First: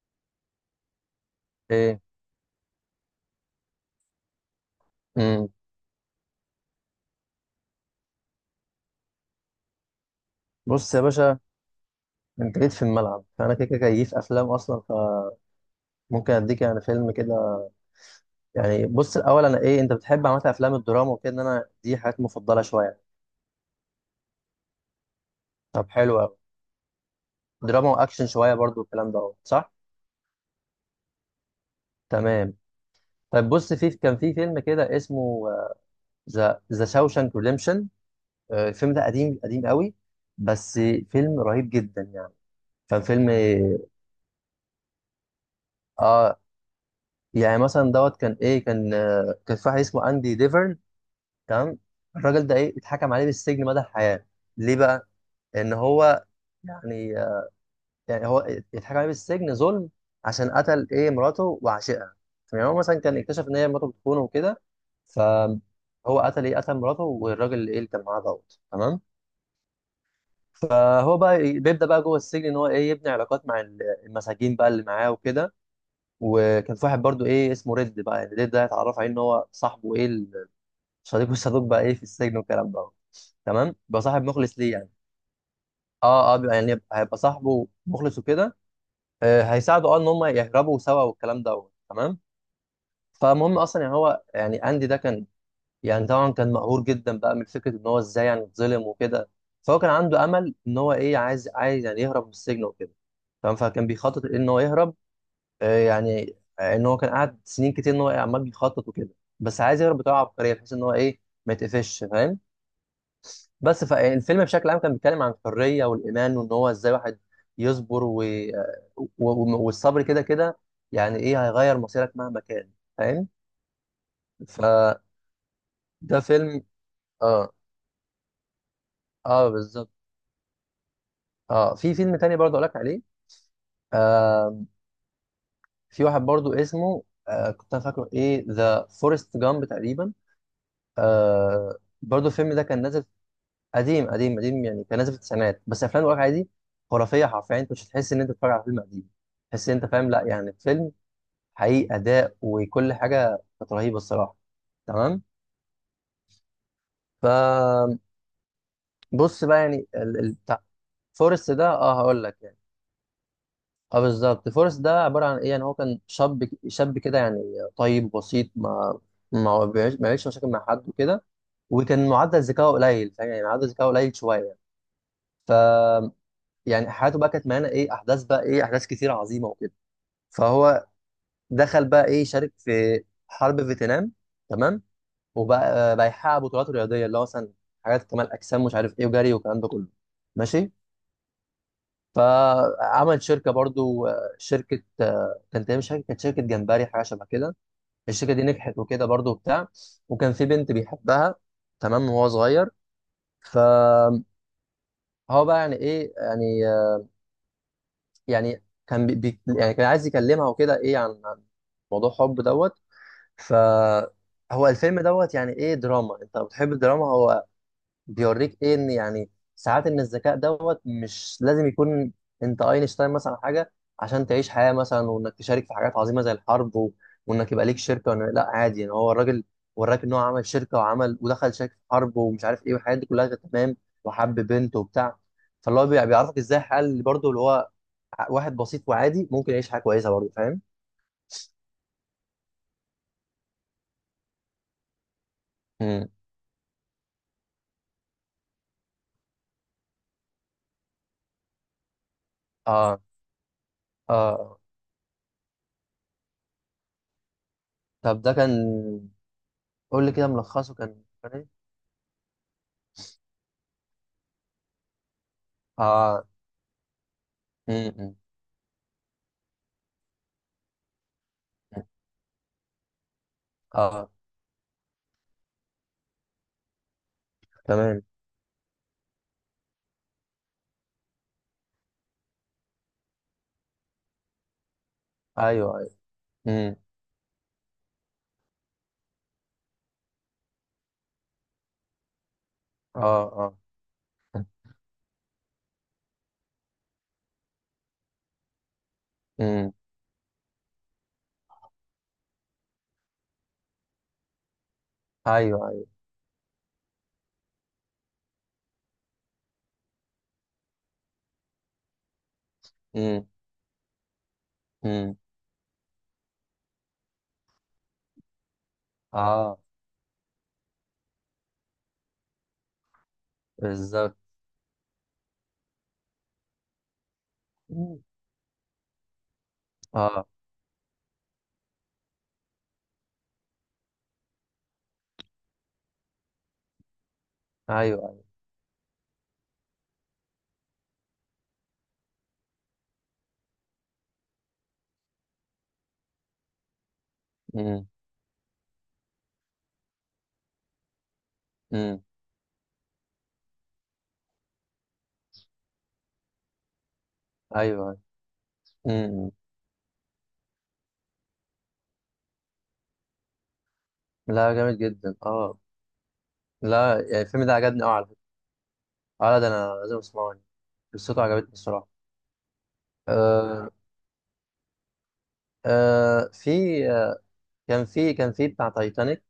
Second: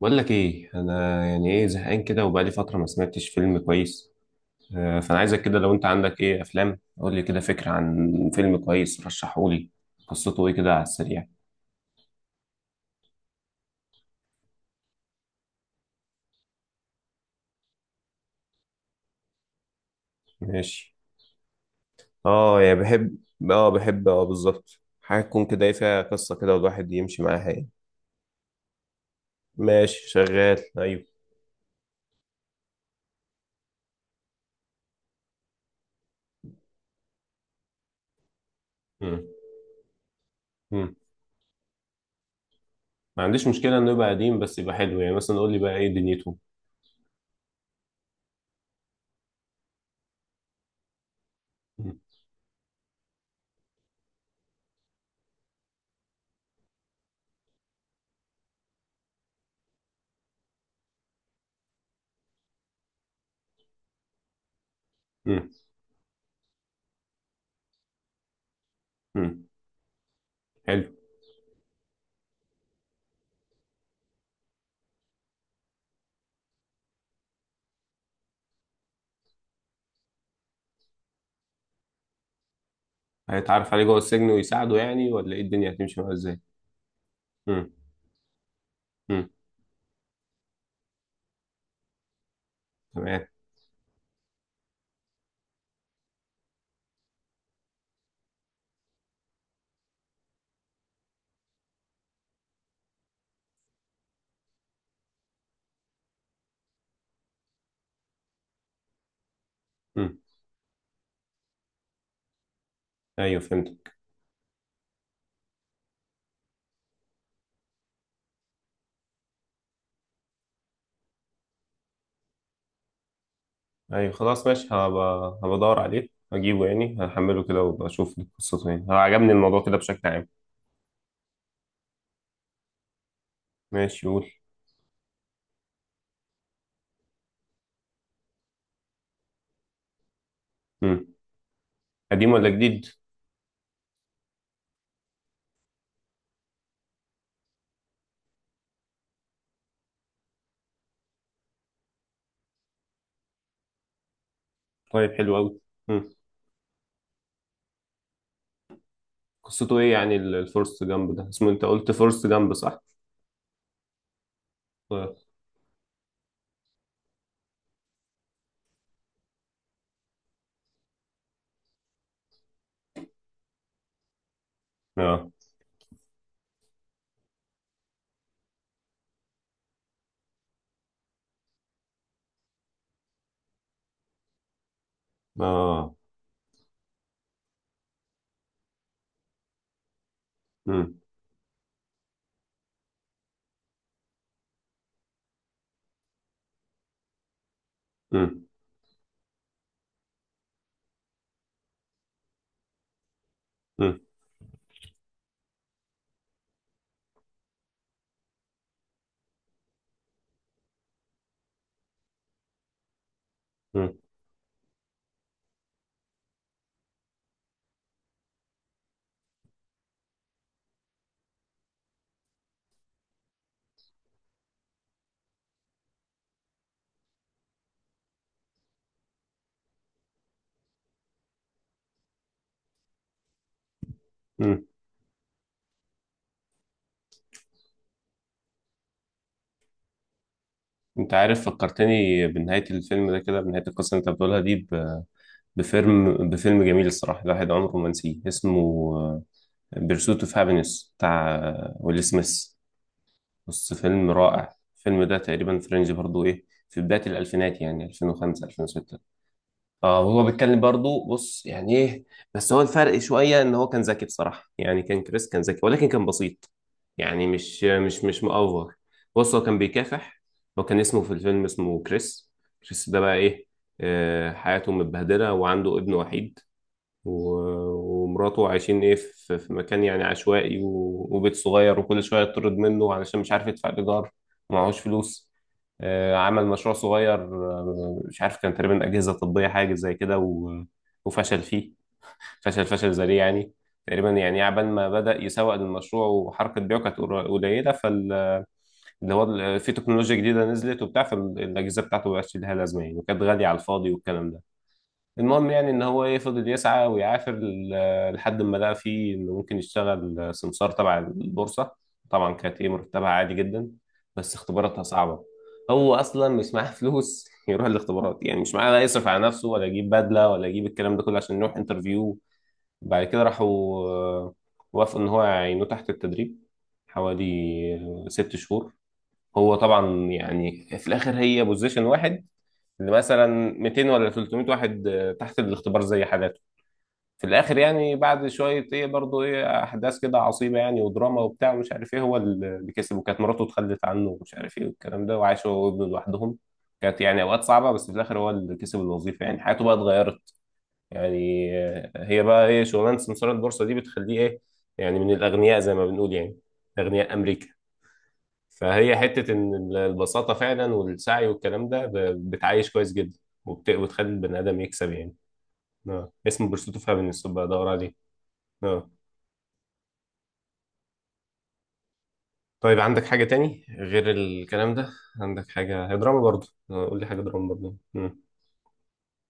بقول لك ايه، انا يعني ايه ايه. زهقان كده وبقالي فتره ما سمعتش فيلم كويس. فانا عايزك امم. كده، لو انت عندك ايه افلام قول لي كده فكره عن فيلم كويس، رشحه لي. قصته ايه كده على بص يا السريع؟ باشا. انت جيت في الملعب، فانا كده كده جاي في افلام اصلا. فممكن اديك يعني فيلم كده. يعني بص، الاول انا ايه انت بتحب عامه افلام ماشي. الدراما وكده، ان انا دي حاجات اه مفضله يعني شويه. بحب اه بحب، اه بالظبط، حاجة تكون كده ايه، طب فيها حلو قصة قوي. كده والواحد يمشي معاها يعني. دراما واكشن شويه برضو، الكلام ده أهو، صح. ماشي شغال، ايوه. تمام. طب بص، كان في فيلم كده اسمه ذا شاوشانك ريديمشن. الفيلم ده مم. قديم قديم قوي. بس مم. فيلم رهيب جدا يعني. كان ما فيلم. عنديش مشكله انه يبقى قديم، بس يبقى حلو. يعني مثلا قول لي بقى ايه دنيته. اه يعني مثلا دوت كان ايه كان، كان في واحد اسمه اندي ديفرن. تمام. مم. الراجل ده ايه، اتحكم عليه بالسجن مدى الحياه. ليه بقى؟ ان هو يعني، يعني هو اتحكم عليه بالسجن ظلم عشان قتل ايه مراته وعشقها. يعني هو مثلا كان اكتشف ان هي مراته بتخونه وكده، مم. فهو قتل ايه، قتل مراته والراجل ايه اللي كان معاه دوت. تمام. مم. حلو. فهو بقى بيبدا بقى جوه السجن ان هو ايه، يبني علاقات مع المساجين بقى اللي معاه وكده. وكان في واحد برضو ايه اسمه ريد بقى، يعني ريد ده اتعرف عليه ان هو صاحبه ايه، صديق والصدوق بقى ايه في السجن والكلام ده. هيتعرف تمام عليه جوه بقى صاحب السجن مخلص ليه ويساعده يعني. يعني، ولا ايه الدنيا هتمشي معاه اه اه، ازاي؟ بيبقى يعني هيبقى صاحبه مم. مخلص وكده. مم. آه هيساعده اه ان هم يهربوا سوا والكلام ده. تمام. تمام. فالمهم اصلا يعني هو يعني اندي ده كان، يعني طبعا كان مقهور جدا بقى من فكره ان هو ازاي يعني اتظلم وكده. فهو كان عنده امل ان هو ايه، عايز يعني يهرب من السجن وكده. تمام، فكان بيخطط ان هو يهرب. آه يعني ان هو كان قاعد سنين كتير ان هو عمال بيخطط وكده. بس عايز يهرب بطريقه مم. عبقريه بحيث ان هو ايه، ما يتقفش، فاهم؟ ايوه بس فهمتك. فالفيلم بشكل عام كان بيتكلم عن الحرية والإيمان وإن هو إزاي واحد يصبر والصبر كده كده، يعني إيه هيغير مصيرك مهما كان، فاهم؟ ايوه خلاص ماشي، فده هبدور عليه فيلم. هجيبه، يعني هحمله آه، كده واشوف قصته. يعني هو عجبني آه الموضوع كده بالظبط. بشكل عام. آه، في فيلم تاني برضه أقول لك عليه. ماشي قول. آه، في واحد برضه اسمه آه، كنت أنا فاكره إيه، ذا فورست جامب تقريبا. مم. آه، برضه قديم ولا الفيلم ده كان جديد؟ نازل. قديم قديم قديم، يعني كان نازل في التسعينات. بس أفلام الواقع دي خرافية حرفيا، أنت مش هتحس إن أنت بتتفرج على فيلم قديم. تحس إن أنت فاهم، لا يعني فيلم حقيقي، اداء وكل حاجه كانت رهيبه الصراحه. طيب تمام. حلو قوي. فبص بقى، قصته يعني ايه يعني بتاع الفورست جامب ده اسمه؟ فورست انت ده قلت اه هقول فورست لك جامب يعني. صح؟ اه بالظبط، فورست ده طيب. عباره عن ايه، يعني هو كان شاب شاب كده يعني، طيب بسيط. ما بيعيش مشاكل مع حد وكده، وكان معدل ذكائه قليل، فاهم؟ يعني معدل ذكائه قليل شويه يعني. اه ف يعني حياته بقى كانت مليانه ايه، احداث بقى ايه، احداث كتير عظيمه وكده. فهو دخل بقى ايه، شارك في حرب فيتنام. تمام. وبقى اه. بقى يحقق بطولات رياضيه، اللي هو مثلا حاجات كمال اجسام مش عارف ايه وجري والكلام ده كله. ماشي. مم. فعمل شركه برضو، شركه، كانت تقريباً شركه، كانت شركه جمبري حاجه شبه كده. الشركه دي مم. نجحت وكده برضو وبتاع. وكان في بنت بيحبها تمام وهو صغير. مم. فهو بقى يعني ايه، يعني يعني كان يعني كان عايز يكلمها وكده ايه عن موضوع حب دوت. ف مم. هو الفيلم دوت يعني ايه، دراما. انت لو بتحب الدراما، هو بيوريك ايه، ان يعني ساعات ان الذكاء دوت مش لازم يكون انت اينشتاين مثلا أو حاجه، عشان تعيش حياه مثلا، وانك تشارك في حاجات عظيمه زي الحرب و... وانك يبقى ليك شركه وإن... لا عادي يعني، هو الراجل وراك ان هو عمل شركه وعمل ودخل شركه في حرب ومش عارف ايه والحاجات دي كلها كانت تمام. وحب مم. بنت وبتاع. فاللي هو بيعرفك ازاي الحياه اللي برضه اللي هو واحد بسيط وعادي ممكن يعيش حياه كويسه برضه، فاهم؟ انت عارف فكرتني بنهاية الفيلم ده كده، بنهاية القصة اللي انت بتقولها دي، امم. بفيلم جميل الصراحة، الواحد عمره ما نسيه. اسمه بيرسوت اوف هابينس بتاع ويل سميث. اه بص فيلم رائع اه. الفيلم ده، تقريبا فرنج برضو ايه في بداية الألفينات، يعني طب ده 2005 كان. 2006. اه قول لي وهو كده بيتكلم ملخصه، كان برضو، بص ايه؟ يعني ايه، بس هو الفرق شوية ان هو كان ذكي بصراحة. يعني كان كريس كان ذكي، ولكن كان اه. بسيط. يعني مش مش امم. مش مأفور. بص هو كان بيكافح. هو كان اسمه في الفيلم اسمه كريس. كريس ده بقى ايه، اه. حياته متبهدلة وعنده ابن وحيد، تمام. ومراته عايشين ايه في في مكان يعني عشوائي، وبيت صغير، وكل شويه يطرد منه علشان مش عارف يدفع الايجار. ومعهوش فلوس. ايوه ايوه. عمل مشروع امم. صغير، مش عارف كان تقريبا اجهزه طبيه حاجه زي كده، وفشل فيه. فشل اه ذريع اه. يعني. تقريبا يعني عبال ما بدأ يسوق للمشروع وحركة بيعه كانت قليلة، فاللي هو في امم. تكنولوجيا جديدة نزلت وبتاع، فالأجهزة بتاعته مبقاش لها لازمة يعني، وكانت غالية على الفاضي والكلام ده. المهم ايوه يعني ان ايوه. هو ايه، فضل يسعى ويعافر لحد ما لقى فيه انه ممكن يشتغل سمسار تبع البورصه. طبعا كانت ايه مرتبها امم. عادي جدا، بس اختباراتها امم. صعبه. هو اصلا مش معاه فلوس يروح الاختبارات يعني، مش معاه لا يصرف على نفسه، اه ولا يجيب بدله، ولا يجيب الكلام ده كله عشان يروح انترفيو. بعد كده راحوا، بالظبط. آه، وافقوا ان هو يعينوه تحت التدريب حوالي مم. ست شهور. هو طبعا اه. يعني في الاخر هي بوزيشن واحد، اللي مثلا 200 ولا 300 واحد تحت الاختبار زي حالاته. في الاخر ايوه يعني ايوه. بعد شويه ايه برضه ايه احداث كده عصيبه يعني ودراما وبتاع ومش عارف ايه، هو اللي كسب، وكانت مراته اتخلت عنه ومش عارف ايه والكلام ده، وعاش هو وابنه لوحدهم. كانت يعني اوقات صعبه، بس امم. في الاخر هو اللي كسب الوظيفه، يعني حياته بقى اتغيرت. يعني امم. هي بقى ايه شغلانه سمسار البورصه دي بتخليه ايه، يعني من الاغنياء زي ما بنقول يعني، اغنياء امريكا. ايوه ايوه. فهي امم. حتة إن البساطة فعلا والسعي والكلام ده بتعيش كويس جدا، وبتخلي البني لا آدم جامد يكسب يعني. جدا اه. اه اسمه برستو لا فابن يعني بقى الفيلم ده أدور عجبني قوي عليه. على فكره. اه اه لا ده انا لازم اسمعه يعني، قصته عجبتني الصراحه. طيب عندك حاجة تاني آه. غير الكلام ده؟ عندك حاجة هي دراما آه. برضه؟ في قول لي آه حاجة دراما برضه. كان في مم. كان في بتاع تايتانيك.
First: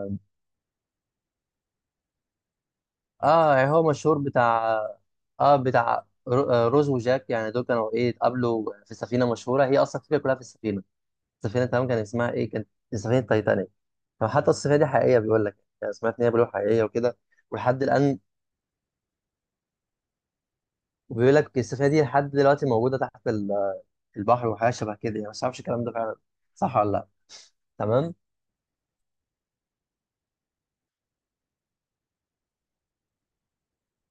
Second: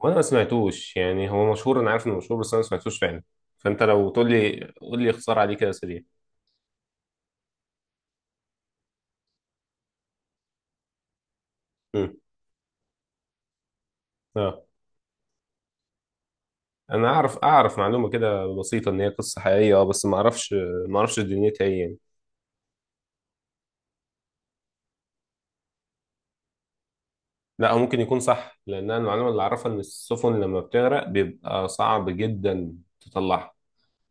وأنا ما سمعتوش يعني، هو مشهور، أنا عارف إنه مشهور، بس أنا ما سمعتوش فعلا. اه يعني فأنت هو لو مشهور تقول لي بتاع. قول لي اختصار عليه اه كده سريع. بتاع روز وجاك، يعني دول كانوا ايه، اتقابلوا في سفينه مشهوره، هي اصلا الفكره كلها في السفينه. السفينه تمام كان مم. اسمها ايه، كانت سفينه تايتانيك. فحتى اه السفينه دي حقيقيه بيقول لك، يعني سمعت ان هي بيقولوا حقيقيه أنا وكده. أعرف، أعرف ولحد معلومة الان كده بسيطة إن هي قصة حقيقية، أه بس ما أعرفش. ما أعرفش وبيقول لك دنيتها إيه السفينه يعني. دي لحد دلوقتي موجوده تحت البحر وحاجه شبه كده يعني، بس ما اعرفش الكلام ده فعلا صح ولا لا. لا هو ممكن تمام. يكون صح، لان انا المعلومه اللي اعرفها ان السفن لما بتغرق بيبقى صعب جدا تطلعها.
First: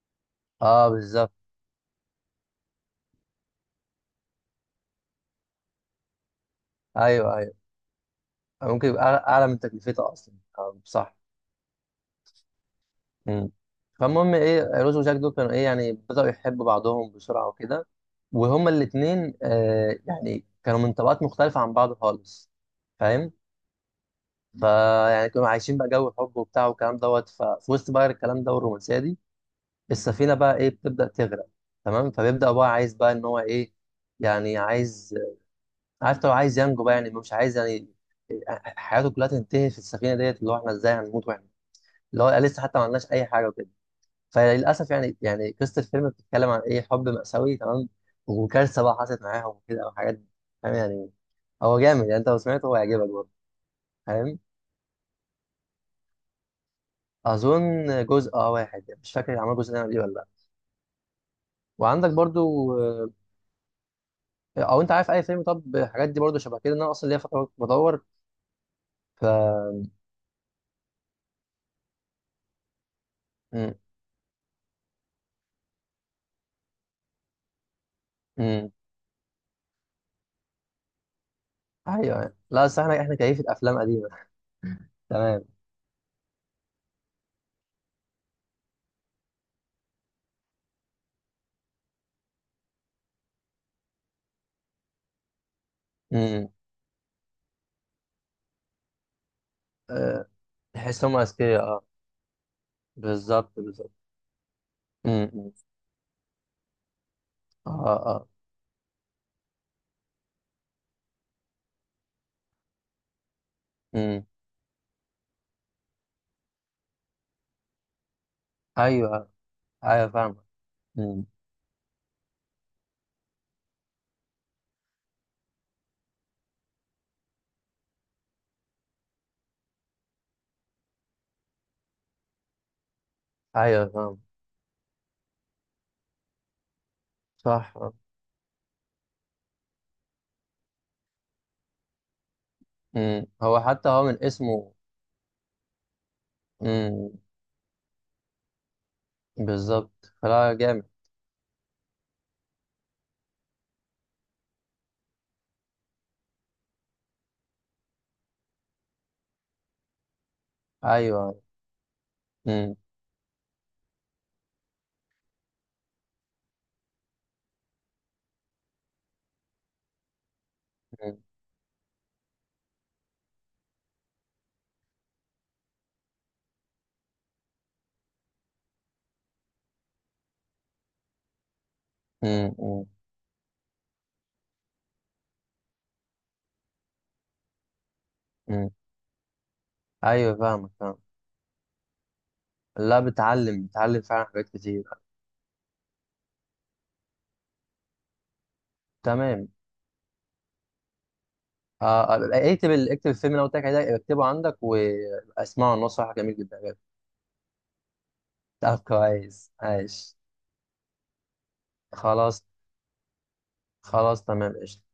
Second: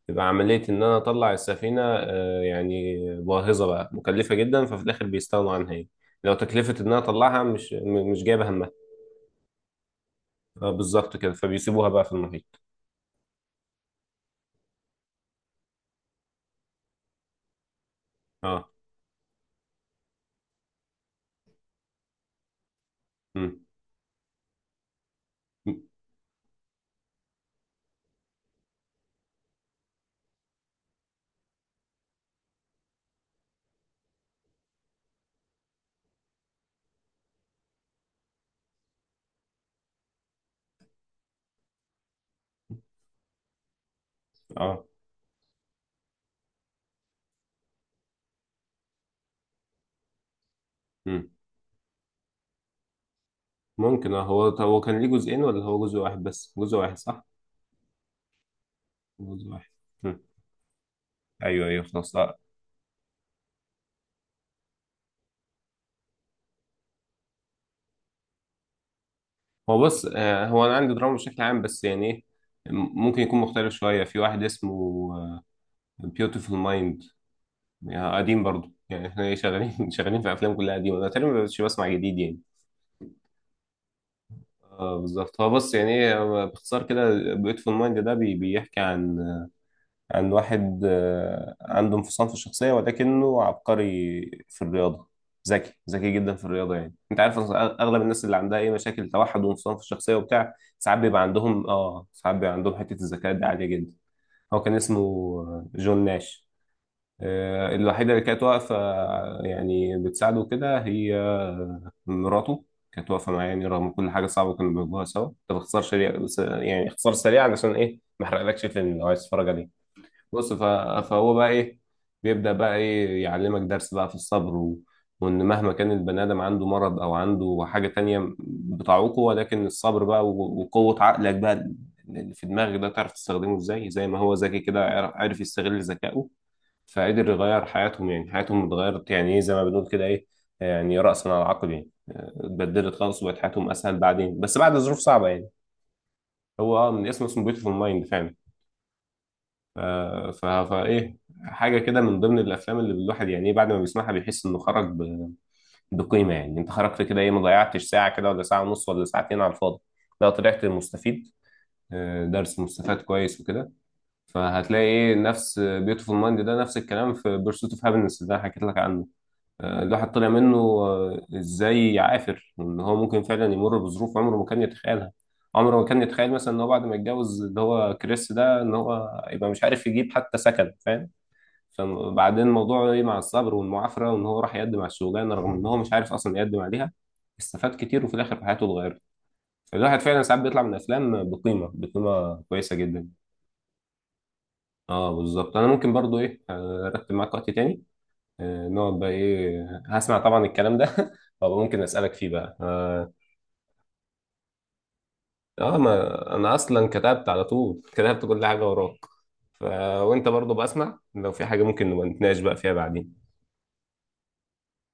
بيبقى عمليه ان اه انا بالظبط. اطلع السفينه يعني باهظه بقى، مكلفه جدا، ففي الاخر بيستغنوا عنها يعني. لو تكلفه ان انا ايوه اطلعها ايوه. مش مش جايبه همها. ممكن يبقى اعلى أعلى من تكلفتها اصلا، صح. بالظبط كده، فبيسيبوها بقى في المحيط. مم. فالمهم ايه، روز وجاك دول كانوا ايه، يعني بدأوا يحبوا بعضهم بسرعة وكده. اه. وهما الاتنين آه يعني كانوا من طبقات مختلفة عن بعض خالص، فاهم؟ امم. فيعني كانوا عايشين بقى جو حب وبتاع والكلام دوت. ففي وسط بقى الكلام ده والرومانسية دي، السفينة بقى ايه بتبدأ تغرق. تمام، فبيبدأ بقى عايز بقى ان هو ايه، يعني عايز، عارف لو عايز ينجو بقى يعني، مش عايز يعني حياته كلها تنتهي في السفينة ديت، اللي هو احنا ازاي هنموت واحنا اللي هو لسه حتى ما عملناش اي حاجة وكده. اه. فللاسف يعني، يعني قصه الفيلم بتتكلم عن ايه، حب مأساوي. تمام. وكارثه بقى حصلت معاهم وكده او حاجات، فاهم يعني. امم. هو جامد يعني، انت لو سمعته هو هيعجبك برضه. ممكن اه. فاهم. هو هو كان ليه جزئين ولا هو جزء واحد بس؟ جزء واحد صح؟ اظن جزء اه واحد يعني، مش فاكر جزء عمل واحد. جزء تاني ولا ايه ولا مم. لا. ايوه ايوه وعندك خلاص. برضو او انت عارف اي فيلم؟ طب الحاجات دي برضو شبه كده ان انا اصلا ليا فتره بدور. ف هو بص، هو انا عندي دراما بشكل عام، بس يعني ايه، ممكن يكون مختلف امم. شويه. في واحد اسمه بيوتيفول مايند. يعني قديم برضو، امم. يعني احنا ايه شغالين شغالين في افلام كلها قديمه، انا تقريبا ما بقتش بسمع جديد ايوه يعني. يعني. لا بس احنا كيفة افلام قديمه. اه بالظبط. تمام. هو بص يعني ايه، هو باختصار كده بيوتيفول مايند ده بيحكي عن، عن واحد عنده انفصام في الشخصية ولكنه عبقري في الرياضة. ذكي ذكي جدا في امم. الرياضة. يعني انت عارف أصلاً اغلب الناس اللي عندها اي مشاكل توحد وانفصام في الشخصية أه، وبتاع، ساعات تحس هم بيبقى اذكياء عندهم اه. اه، ساعات بيبقى عندهم حتة الذكاء دي بالظبط عالية بالظبط. جدا. هو كان اسمه امم. أمم. جون ناش. اه الوحيدة اللي اه. كانت واقفة يعني بتساعده كده، هي مراته. كانت واقفة معاه يعني رغم كل حاجة امم. صعبة كانوا بيواجهوها سوا. ده باختصار سريع يعني، اختصار سريع علشان ايه ما احرقلكش الفيلم لو عايز ايوه تتفرج عليه. ايوه فاهم. بص مم. فهو بقى ايه، بيبدأ بقى ايه يعلمك درس بقى في الصبر وان مهما كان البني ادم عنده مرض او عنده حاجة تانية بتعوقه، ولكن الصبر بقى وقوة عقلك بقى اللي في دماغك ده، تعرف تستخدمه ايوه ازاي. زي ما فاهم. هو ذكي كده، عرف يستغل ذكائه، فقدر يغير صح. حياتهم. يعني حياتهم اتغيرت يعني ايه، زي ما بنقول كده ايه، يعني رأسا على عقب، يعني اتبدلت خالص، مم. وبقت هو حياتهم حتى اسهل هو من بعدين، بس اسمه. بعد ظروف صعبة يعني. هو من مم. اسمه، اسمه بيوتيفول مايند فعلا. بالظبط، فلا جامد. فايه، حاجه كده من ضمن الافلام اللي الواحد يعني ايه بعد ما بيسمعها بيحس انه خرج بقيمه. يعني انت خرجت كده ايه، ما ضيعتش ساعه كده، ولا ساعه ونص، ولا ساعتين على الفاضي، لا طلعت مستفيد. ايوه. درس مم. مستفاد كويس وكده. فهتلاقي ايه نفس بيوتيفول مايند ده، نفس الكلام في بيرسوت اوف هابينس اللي انا حكيت لك عنه. الواحد طلع منه مم. ازاي عافر، ان هو ممكن فعلا يمر بظروف عمره ما كان يتخيلها. عمره ما كان يتخيل مثلا ان هو بعد ما يتجوز، اللي هو كريس ده، ان هو يبقى مش عارف يجيب حتى سكن، فاهم؟ فبعدين مم. مم. موضوعه ايه مع الصبر والمعافرة، وان هو راح يقدم على الشغلانة رغم ان هو مش عارف اصلا يقدم عليها. استفاد كتير، وفي الاخر حياته مم. اتغيرت. فالواحد فعلا ايوه ساعات بيطلع فاهمك من فاهم. افلام بقيمة كويسة لا جدا. بتعلم بتعلم فعلا حاجات كتير. اه بالظبط. انا ممكن برضو ايه ارتب معاك وقت تاني، نقعد بقى تمام. ايه، هسمع طبعا الكلام ده وابقى ممكن آه اسالك فيه آه، بقى اكتب اكتب اه. الفيلم اللي أنا قلت لك عليه ده، اكتبه عندك واسمعه، ما النص صح جميل انا جدا بجد. اصلا كتبت على طول، كتبت كل حاجة طب وراك. كويس ف... عايش. وانت برضو بسمع، لو في حاجة ممكن نبقى نتناقش خلاص. بقى فيها بعدين. خلاص تمام قشطة.